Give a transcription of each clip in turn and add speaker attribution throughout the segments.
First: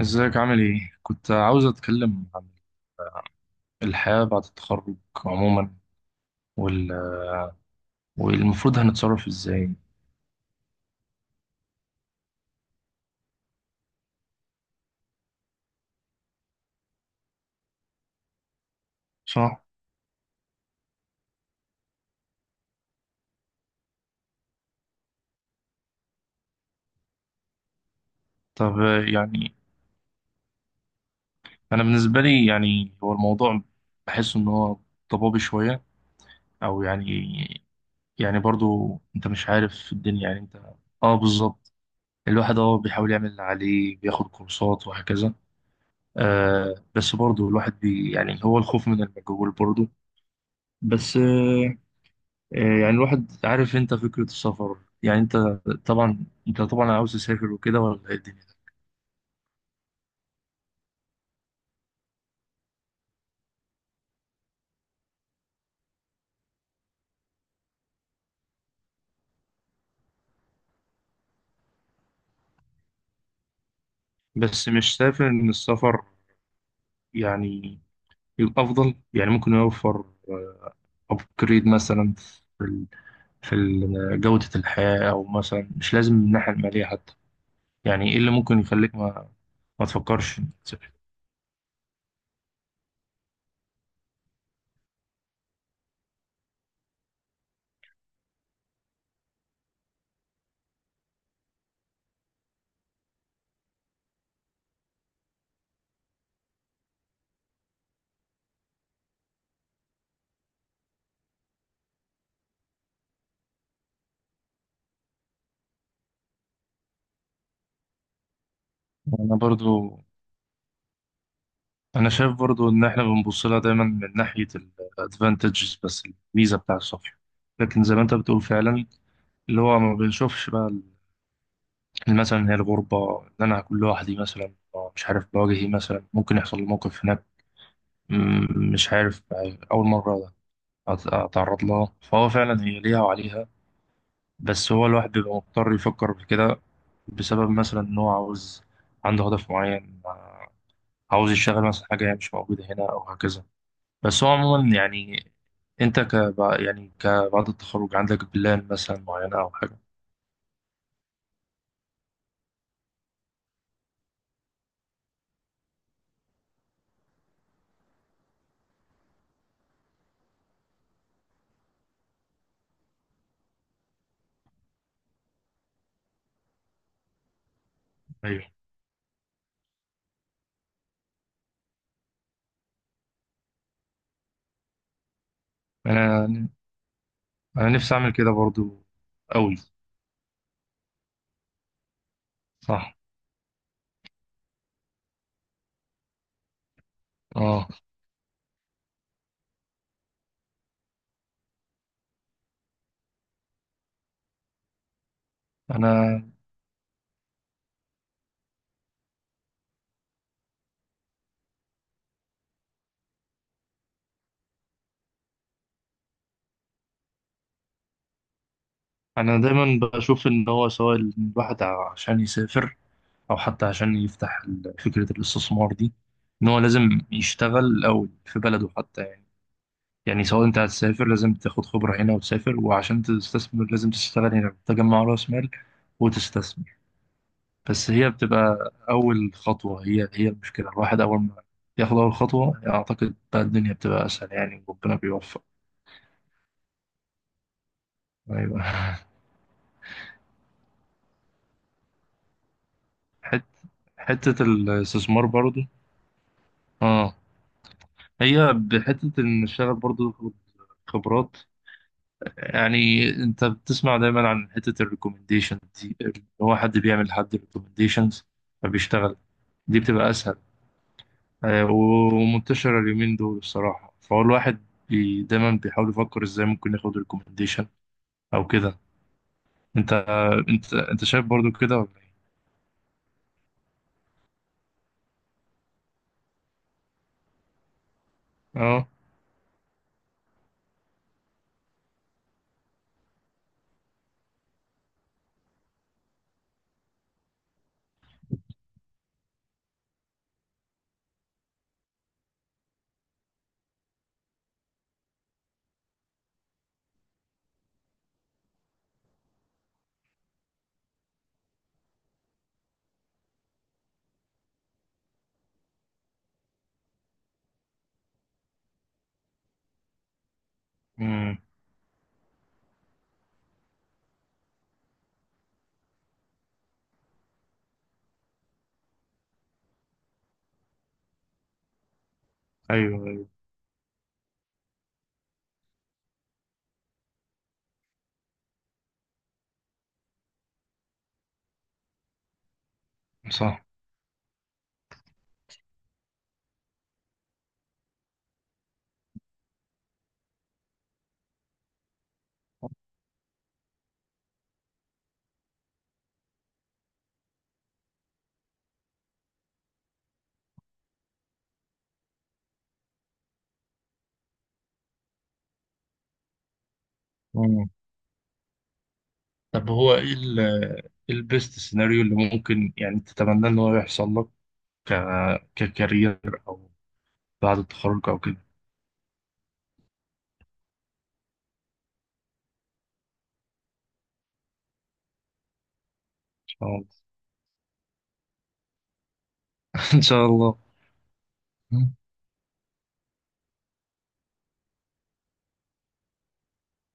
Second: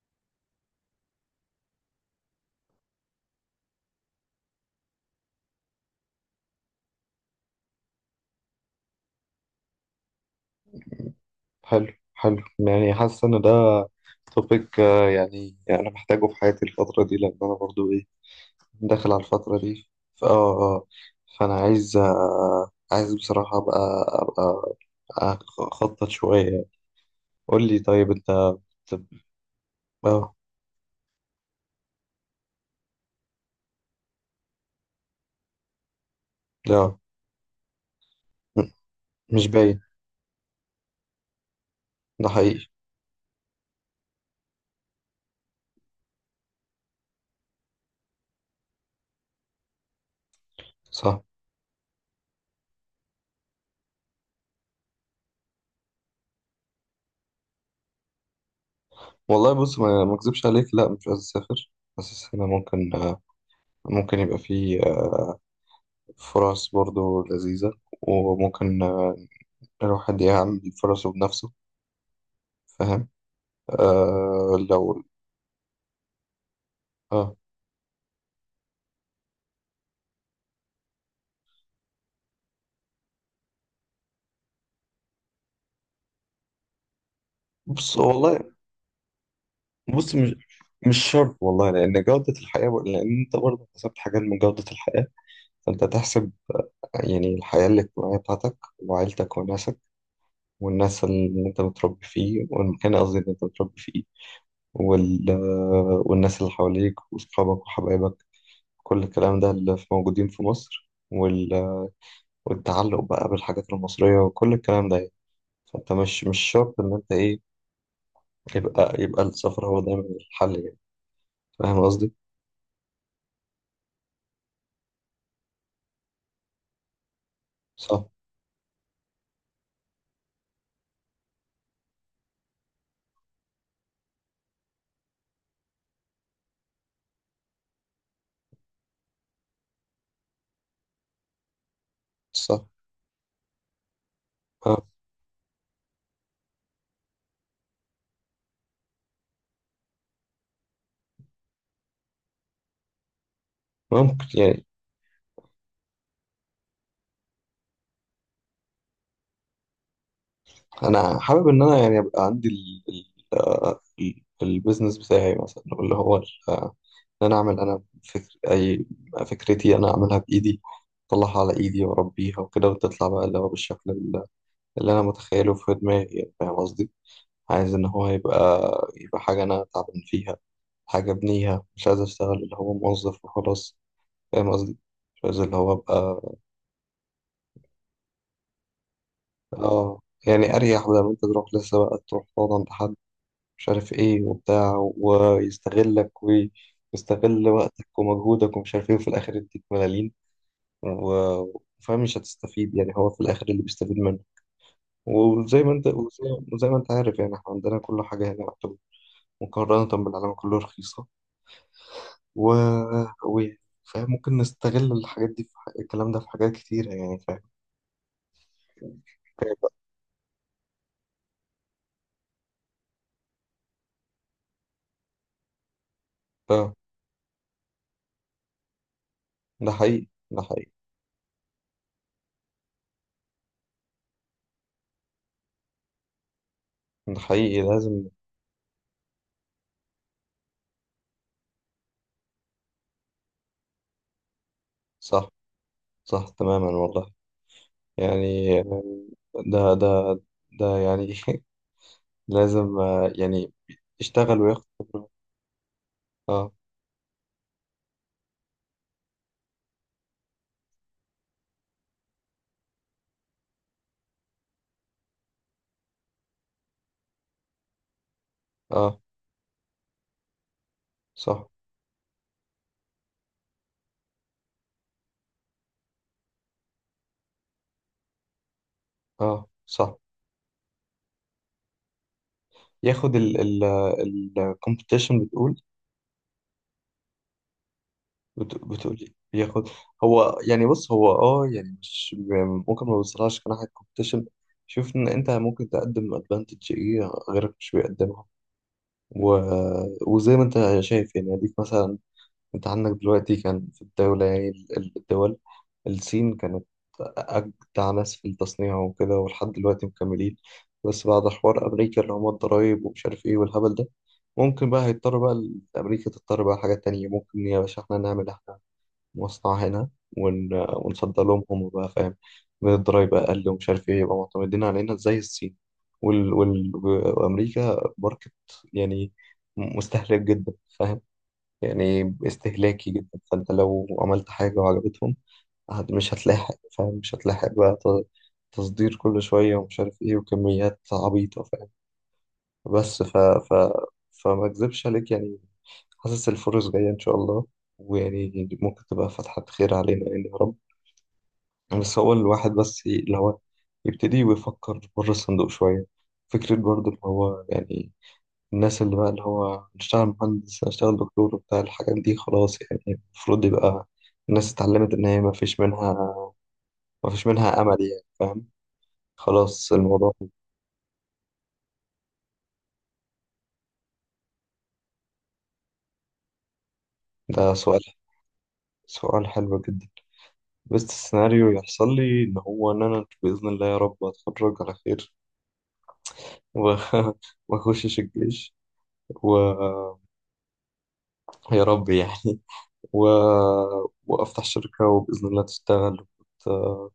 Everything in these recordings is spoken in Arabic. Speaker 1: ازيك عامل ايه؟ كنت عاوز اتكلم عن الحياة بعد التخرج عموما وال... والمفروض هنتصرف ازاي
Speaker 2: حلو حلو يعني حاسس ان ده توبيك. يعني انا محتاجه في حياتي الفترة دي لان انا برضو ايه داخل على الفترة
Speaker 1: صح؟
Speaker 2: دي. ف- اه آه. فانا عايز بصراحة ابقى ابقى أبقى اخطط شوية. قول لي طيب انت.
Speaker 1: طب
Speaker 2: طب-
Speaker 1: يعني
Speaker 2: اه
Speaker 1: انا بالنسبة لي يعني هو الموضوع بحس ان هو ضبابي شوية او
Speaker 2: لا.
Speaker 1: يعني
Speaker 2: م-
Speaker 1: برضو انت
Speaker 2: مش
Speaker 1: مش عارف
Speaker 2: باين،
Speaker 1: في الدنيا يعني انت. اه بالظبط.
Speaker 2: ده
Speaker 1: الواحد
Speaker 2: حقيقي.
Speaker 1: اه بيحاول يعمل اللي عليه، بياخد كورسات وهكذا. آه بس برضو الواحد بي يعني هو الخوف من المجهول برضو. بس
Speaker 2: صح
Speaker 1: آه. يعني الواحد عارف، انت فكرة السفر، يعني انت، طبعا انت طبعا عاوز تسافر وكده ولا ايه الدنيا؟
Speaker 2: والله بص ما اكذبش عليك، لا مش عايز اسافر، بس السنة ممكن، ممكن يبقى فيه فرص برضو لذيذة، وممكن الواحد يعمل فرصه بنفسه. فاهم؟
Speaker 1: بس مش
Speaker 2: لو...
Speaker 1: شايف ان السفر
Speaker 2: اه.
Speaker 1: يعني يبقى افضل؟ يعني ممكن يوفر ابجريد مثلا في ال- في جودة الحياة، او مثلا مش لازم من الناحية المالية حتى.
Speaker 2: بص
Speaker 1: يعني ايه اللي
Speaker 2: والله،
Speaker 1: ممكن يخليك ما
Speaker 2: بص مش
Speaker 1: تفكرش انك تسافر؟
Speaker 2: مش شرط والله، لأن جودة الحياة، لأن أنت برضه حسبت حاجات من جودة الحياة، فأنت تحسب يعني الحياة الاجتماعية بتاعتك وعيلتك وناسك، والناس اللي أنت متربي فيه، والمكان قصدي اللي أنت متربي فيه، وال... والناس اللي حواليك وأصحابك وحبايبك، كل الكلام ده اللي موجودين في مصر، والتعلق بقى بالحاجات المصرية وكل الكلام ده يعني. فأنت مش شرط إن أنت إيه، يبقى
Speaker 1: انا
Speaker 2: السفر هو
Speaker 1: برضو
Speaker 2: دايما الحل يعني. فاهم
Speaker 1: انا
Speaker 2: قصدي؟
Speaker 1: شايف برضو ان احنا بنبص لها دايما من ناحية الادفانتجز بس، الميزة بتاع السفر، لكن زي ما
Speaker 2: صح،
Speaker 1: انت بتقول فعلا اللي هو ما بنشوفش بقى مثلا هي الغربة اللي أنا هكون لوحدي مثلا. مش عارف بواجهي مثلا، ممكن يحصل لي موقف هناك مش عارف، أول مرة أتعرض لها، فهو فعلا
Speaker 2: صح،
Speaker 1: هي ليها وعليها. بس هو
Speaker 2: آه.
Speaker 1: الواحد بيبقى مضطر يفكر في كده بسبب مثلا إن هو عاوز، عنده هدف معين. عاوز يشتغل مثلا حاجة هي مش موجودة هنا أو هكذا. بس هو
Speaker 2: ممكن يعني.
Speaker 1: عموما يعني، أنت ك يعني كبعد التخرج عندك بلان مثلا معينة أو حاجة؟
Speaker 2: أنا حابب إن أنا يعني يبقى عندي البيزنس بتاعي مثلا، اللي هو إن أنا أعمل، أنا فكر أي فكرتي أنا أعملها بإيدي، أطلعها على إيدي وأربيها وكده، وتطلع بقى اللي هو بالشكل اللي أنا متخيله في دماغي. يعني فاهم قصدي؟ عايز إن هو يبقى
Speaker 1: أيوه.
Speaker 2: حاجة أنا تعبان فيها، حاجة أبنيها، مش عايز أشتغل اللي هو موظف وخلاص. فاهم قصدي؟ مش عايز اللي هو
Speaker 1: أنا
Speaker 2: ابقى...
Speaker 1: يعني انا نفسي اعمل كده برضو، قوي.
Speaker 2: اه يعني اريح، بدل ما انت تروح لسه بقى تروح تقعد عند حد
Speaker 1: صح.
Speaker 2: مش عارف ايه وبتاع، ويستغلك ويستغل
Speaker 1: اه.
Speaker 2: وقتك ومجهودك ومش عارف ايه، وفي الاخر يديك ملاليم. وفاهم مش هتستفيد، يعني هو في الاخر اللي بيستفيد منه. وزي ما انت وزي,
Speaker 1: انا
Speaker 2: وزي ما انت عارف يعني احنا عندنا كل حاجه هنا يعتبر مقارنه بالعالم كله رخيصه. و... يعني فاهم، ممكن نستغل الحاجات دي في الكلام ده في حاجات كتيره يعني. فاهم؟
Speaker 1: انا دايما بشوف ان هو سواء الواحد عشان يسافر او حتى عشان يفتح فكرة الاستثمار دي، ان هو
Speaker 2: اه.
Speaker 1: لازم يشتغل الاول في بلده حتى، يعني.
Speaker 2: ده حقيقي،
Speaker 1: يعني
Speaker 2: ده
Speaker 1: سواء انت
Speaker 2: حقيقي.
Speaker 1: هتسافر، لازم تاخد خبرة هنا وتسافر، وعشان تستثمر لازم تشتغل هنا تجمع راس مال وتستثمر.
Speaker 2: ده حقيقي
Speaker 1: بس
Speaker 2: لازم.
Speaker 1: هي بتبقى اول خطوة، هي المشكلة، الواحد اول ما ياخد اول خطوة اعتقد بقى الدنيا بتبقى اسهل يعني، وربنا
Speaker 2: صح،
Speaker 1: بيوفق.
Speaker 2: صح تماما والله
Speaker 1: ايوه.
Speaker 2: يعني. ده ده ده يعني لازم،
Speaker 1: حت...
Speaker 2: يعني يشتغل
Speaker 1: حتة
Speaker 2: وياخد خبرة.
Speaker 1: الاستثمار برضو.
Speaker 2: اه.
Speaker 1: اه. هي بحتة ان الشغل برضو تاخد خبرات، يعني انت بتسمع دايما عن حتة الريكومنديشن دي، اللي هو حد بيعمل لحد ريكومنديشنز
Speaker 2: اه،
Speaker 1: فبيشتغل، دي بتبقى اسهل.
Speaker 2: صح،
Speaker 1: آه، ومنتشرة اليومين دول الصراحة، فهو الواحد دايما بيحاول يفكر ازاي ممكن ياخد ريكومنديشن او كده.
Speaker 2: اه صح،
Speaker 1: انت انت شايف برضو كده ولا ايه؟
Speaker 2: ياخد ال الكومبيتيشن بتقول.
Speaker 1: اه.
Speaker 2: بتقول إيه؟ ياخد. هو يعني بص، هو يعني مش ممكن، ما بيوصلهاش كناحية كومبيتيشن. شوف ان انت ممكن تقدم ادفانتج ايه غيرك مش بيقدمها. و... وزي ما انت شايف يعني اديك مثلا، انت عندك دلوقتي كان في الدولة، يعني الدول، الصين كانت أجدع ناس في التصنيع وكده، ولحد دلوقتي مكملين. بس بعد حوار أمريكا اللي هما الضرايب ومش عارف إيه والهبل ده، ممكن بقى هيضطر بقى أمريكا تضطر بقى حاجات تانية. ممكن يا باشا إحنا نعمل إحنا مصنع هنا، ون... ونصدر
Speaker 1: امم.
Speaker 2: لهم هم بقى، فاهم؟ من الضرايب أقل ومش عارف إيه، يبقى معتمدين علينا زي الصين. وال... وال... وأمريكا ماركت يعني مستهلك جدا. فاهم؟ يعني استهلاكي
Speaker 1: ايوه
Speaker 2: جدا،
Speaker 1: ايوه.
Speaker 2: فانت لو عملت حاجة وعجبتهم، مش هتلاحق، فاهم؟ مش هتلاحق بقى تصدير كل شوية ومش عارف ايه وكميات عبيطة، فاهم؟ بس
Speaker 1: صح.
Speaker 2: فما اكذبش عليك يعني، حاسس الفرص جاية ان شاء الله، ويعني ممكن تبقى فتحة خير علينا يعني يا رب. بس هو الواحد بس اللي هو يبتدي ويفكر بره الصندوق شوية، فكرة برضه اللي هو يعني الناس اللي بقى اللي هو اشتغل مهندس، اشتغل دكتور وبتاع الحاجات دي خلاص يعني. المفروض يبقى الناس اتعلمت ان هي ما فيش منها، ما فيش منها امل يعني، فاهم؟
Speaker 1: طب
Speaker 2: خلاص
Speaker 1: هو
Speaker 2: الموضوع.
Speaker 1: ايه إيه البيست سيناريو اللي ممكن يعني تتمنى ان هو يحصل لك ك ككارير او
Speaker 2: ده
Speaker 1: بعد
Speaker 2: سؤال
Speaker 1: التخرج او كده؟
Speaker 2: سؤال حلو جدا. بس السيناريو يحصل لي ان هو ان انا باذن الله يا رب اتخرج على خير،
Speaker 1: ان شاء
Speaker 2: و-
Speaker 1: الله.
Speaker 2: وما اخشش الجيش، ويا
Speaker 1: ان شاء الله.
Speaker 2: رب يعني و... وافتح شركة وباذن الله تشتغل، وت...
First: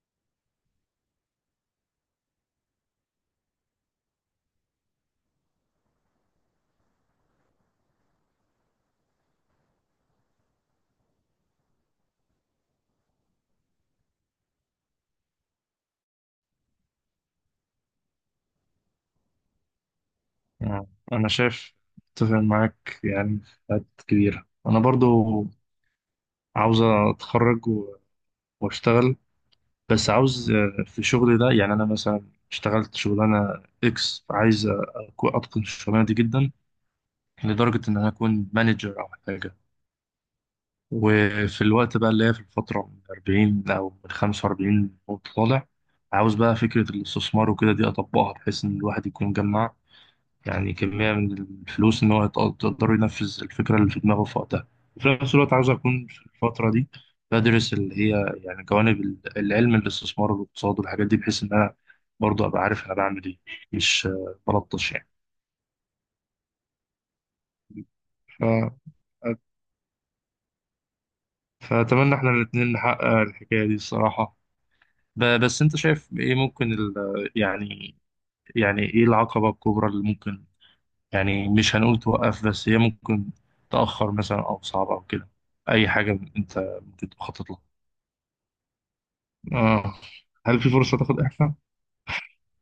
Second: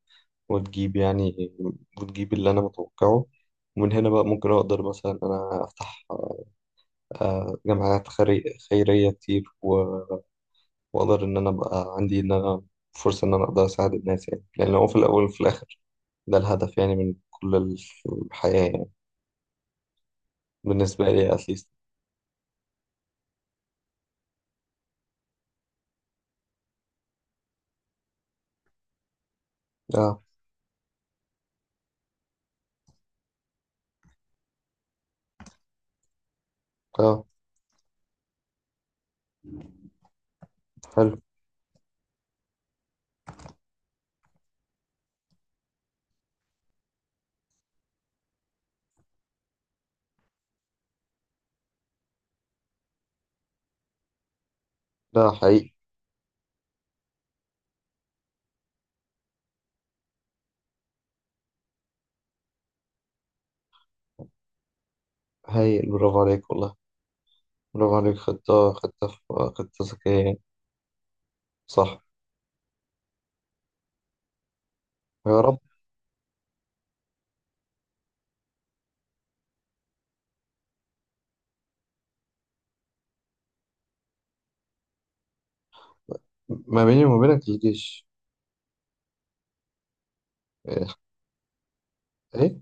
Speaker 2: وتجيب يعني وتجيب اللي أنا متوقعه. ومن هنا بقى ممكن أقدر مثلا إن أنا أفتح جمعيات خيرية كتير، وأقدر إن أنا أبقى عندي إن أنا فرصة إن أنا أقدر أساعد الناس. يعني لأن هو في الأول وفي الآخر ده الهدف يعني من كل الحياة يعني
Speaker 1: آه،
Speaker 2: بالنسبة
Speaker 1: انا
Speaker 2: لي أتليست.
Speaker 1: شايف، اتفق معاك يعني في حاجات كبيرة. انا برضو عاوز اتخرج واشتغل، بس
Speaker 2: آه،
Speaker 1: عاوز آه، في شغلي ده يعني انا مثلا اشتغلت شغلانة اكس، عايز اتقن الشغلانة دي جدا،
Speaker 2: آه
Speaker 1: لدرجة ان انا اكون مانجر او حاجة.
Speaker 2: حلو،
Speaker 1: وفي الوقت بقى اللي هي في الفترة من 40 أو من 45 وطالع، عاوز بقى فكرة الاستثمار وكده دي أطبقها، بحيث إن الواحد يكون جمع يعني كمية من الفلوس إن هو يقدر ينفذ الفكرة اللي في دماغه في وقتها. وفي
Speaker 2: ده
Speaker 1: نفس الوقت عاوز
Speaker 2: حقيقي،
Speaker 1: أكون في الفترة دي بدرس اللي هي يعني جوانب العلم، الاستثمار والاقتصاد والحاجات دي، بحيث إن أنا برضه أبقى عارف أنا بعمل إيه، مش آه، بلطش يعني.
Speaker 2: هايل، برافو عليك والله، برافو عليك،
Speaker 1: ف...
Speaker 2: خطة، خطة ذكية يعني. صح،
Speaker 1: فأتمنى إحنا الاتنين نحقق الحكاية دي الصراحة.
Speaker 2: يا رب.
Speaker 1: بس انت شايف ايه ممكن ال... يعني، يعني ايه العقبة الكبرى اللي ممكن يعني مش هنقول توقف، بس هي ممكن تأخر مثلا او صعبة او كده، اي حاجة انت
Speaker 2: ما بيني
Speaker 1: ممكن
Speaker 2: وما بينك
Speaker 1: تخطط لها؟
Speaker 2: الجيش.
Speaker 1: آه. هل في
Speaker 2: إيه،
Speaker 1: فرصة تاخد إعفاء؟
Speaker 2: إيه؟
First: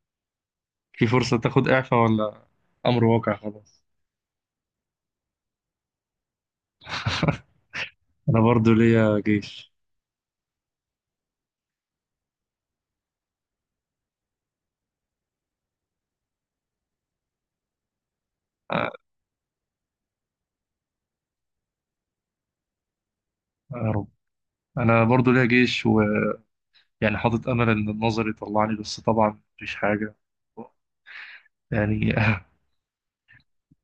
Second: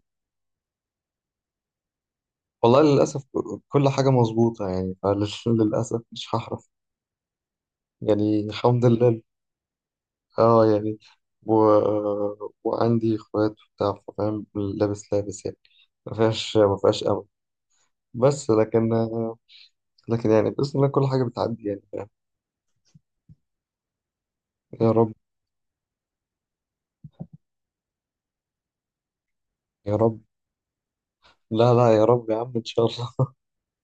Speaker 1: في فرصة تاخد إعفاء ولا
Speaker 2: والله
Speaker 1: أمر
Speaker 2: للأسف
Speaker 1: واقع خلاص؟
Speaker 2: كل حاجة مظبوطة يعني، فللأسف مش هحرف يعني،
Speaker 1: أنا برضو
Speaker 2: الحمد
Speaker 1: ليا
Speaker 2: لله.
Speaker 1: جيش.
Speaker 2: اه يعني، و... وعندي اخوات وبتاع، فاهم؟ لابس لابس يعني، ما فيهاش، ما فيهاش امل. بس لكن،
Speaker 1: آه،
Speaker 2: لكن يعني بإذن الله كل حاجة بتعدي يعني، فاهم؟
Speaker 1: يا رب.
Speaker 2: يا
Speaker 1: أنا
Speaker 2: رب،
Speaker 1: برضو ليا جيش ويعني حاطط أمل إن النظر يطلعني، بس طبعا مفيش
Speaker 2: يا
Speaker 1: حاجة
Speaker 2: رب، لا لا يا
Speaker 1: يعني.
Speaker 2: رب يا عم ان شاء الله.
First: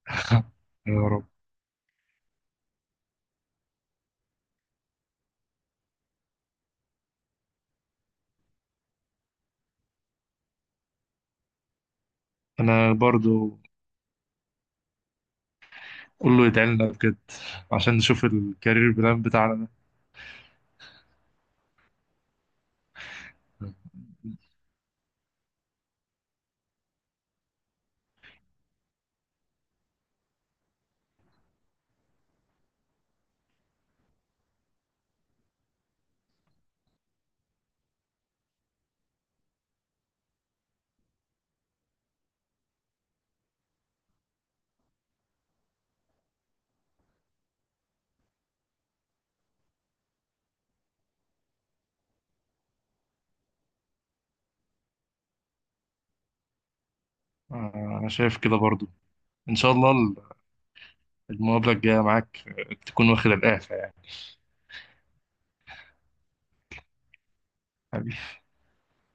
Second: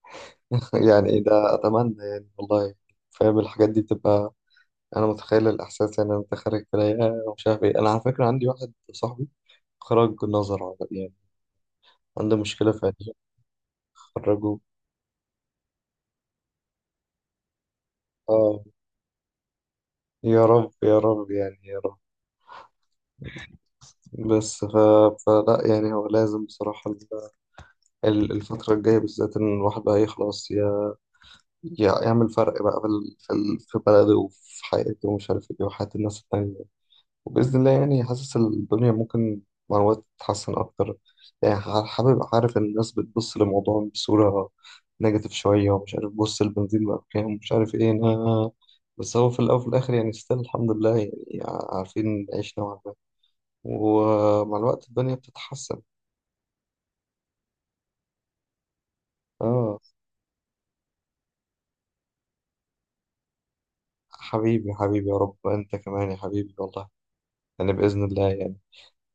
Speaker 1: يا
Speaker 2: يعني
Speaker 1: رب.
Speaker 2: ده اتمنى يعني والله، فاهم الحاجات دي بتبقى. انا متخيل الاحساس يعني انت خارج في العيادة ومش عارف ايه. انا على فكرة عندي واحد صاحبي خرج نظر عملي، عنده مشكلة في
Speaker 1: أنا
Speaker 2: عيشه،
Speaker 1: برضو
Speaker 2: خرجوه.
Speaker 1: كله يدعي لنا بجد عشان نشوف
Speaker 2: اه
Speaker 1: الكارير بلان بتاعنا ده.
Speaker 2: يا رب، يا رب يعني، يا رب. بس فلا يعني هو لازم بصراحة، الفترة الجاية بالذات إن الواحد بقى يخلص يعمل فرق بقى في بلده وفي حياته ومش عارف إيه، وحياة الناس التانية، وبإذن الله يعني حاسس الدنيا ممكن مع الوقت تتحسن أكتر. يعني حابب أعرف إن الناس بتبص للموضوع بصورة نيجاتيف شوية ومش عارف، بص البنزين بقى بكام ومش عارف إيه، أنا بس هو في الأول وفي الآخر يعني ستيل الحمد لله يعني عارفين نعيش نوعا ما، ومع الوقت الدنيا بتتحسن.
Speaker 1: آه، انا شايف كده برضو. ان شاء
Speaker 2: آه.
Speaker 1: الله المقابله الجايه معاك آه، تكون واخد الاعفاء يعني.
Speaker 2: حبيبي، حبيبي، يا رب أنت كمان يا حبيبي والله، يعني بإذن
Speaker 1: حبيبي.
Speaker 2: الله يعني.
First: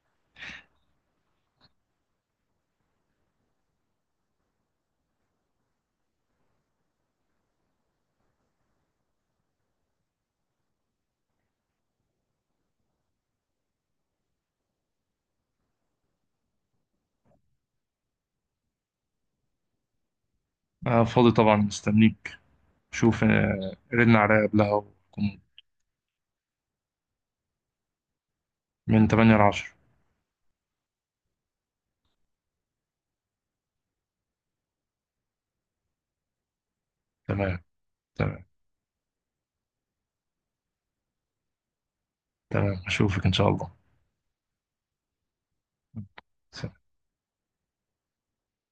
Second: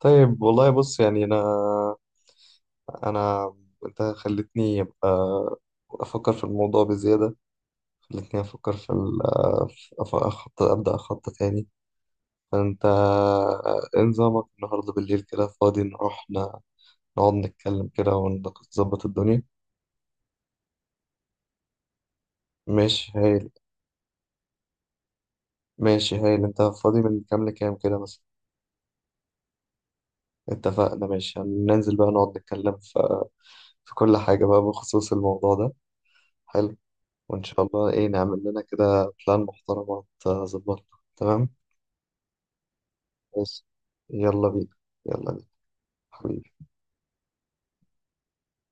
Speaker 2: طيب والله بص يعني، أنا أنا أنت خلتني أبقى أفكر في الموضوع بزيادة، خلتني أفكر أخطط، أبدأ أخطط تاني. فأنت إيه نظامك النهاردة بالليل، كده فاضي نروح نقعد نتكلم كده ونظبط الدنيا؟
Speaker 1: انا فاضي طبعا، مستنيك.
Speaker 2: ماشي
Speaker 1: شوف
Speaker 2: هايل.
Speaker 1: آه، رن عليا قبلها وكون
Speaker 2: ماشي هايل. أنت فاضي من كام لكام كده مثلا؟
Speaker 1: من 8 ل 10.
Speaker 2: اتفقنا، ماشي، هننزل بقى نقعد نتكلم في كل حاجة بقى بخصوص الموضوع ده، حلو. وإن
Speaker 1: تمام.
Speaker 2: شاء الله إيه نعمل
Speaker 1: تمام.
Speaker 2: لنا كده بلان محترمة تظبطنا. تمام.
Speaker 1: تمام اشوفك ان شاء
Speaker 2: بس يلا بينا، يلا بينا، حبيبي.
Speaker 1: الله.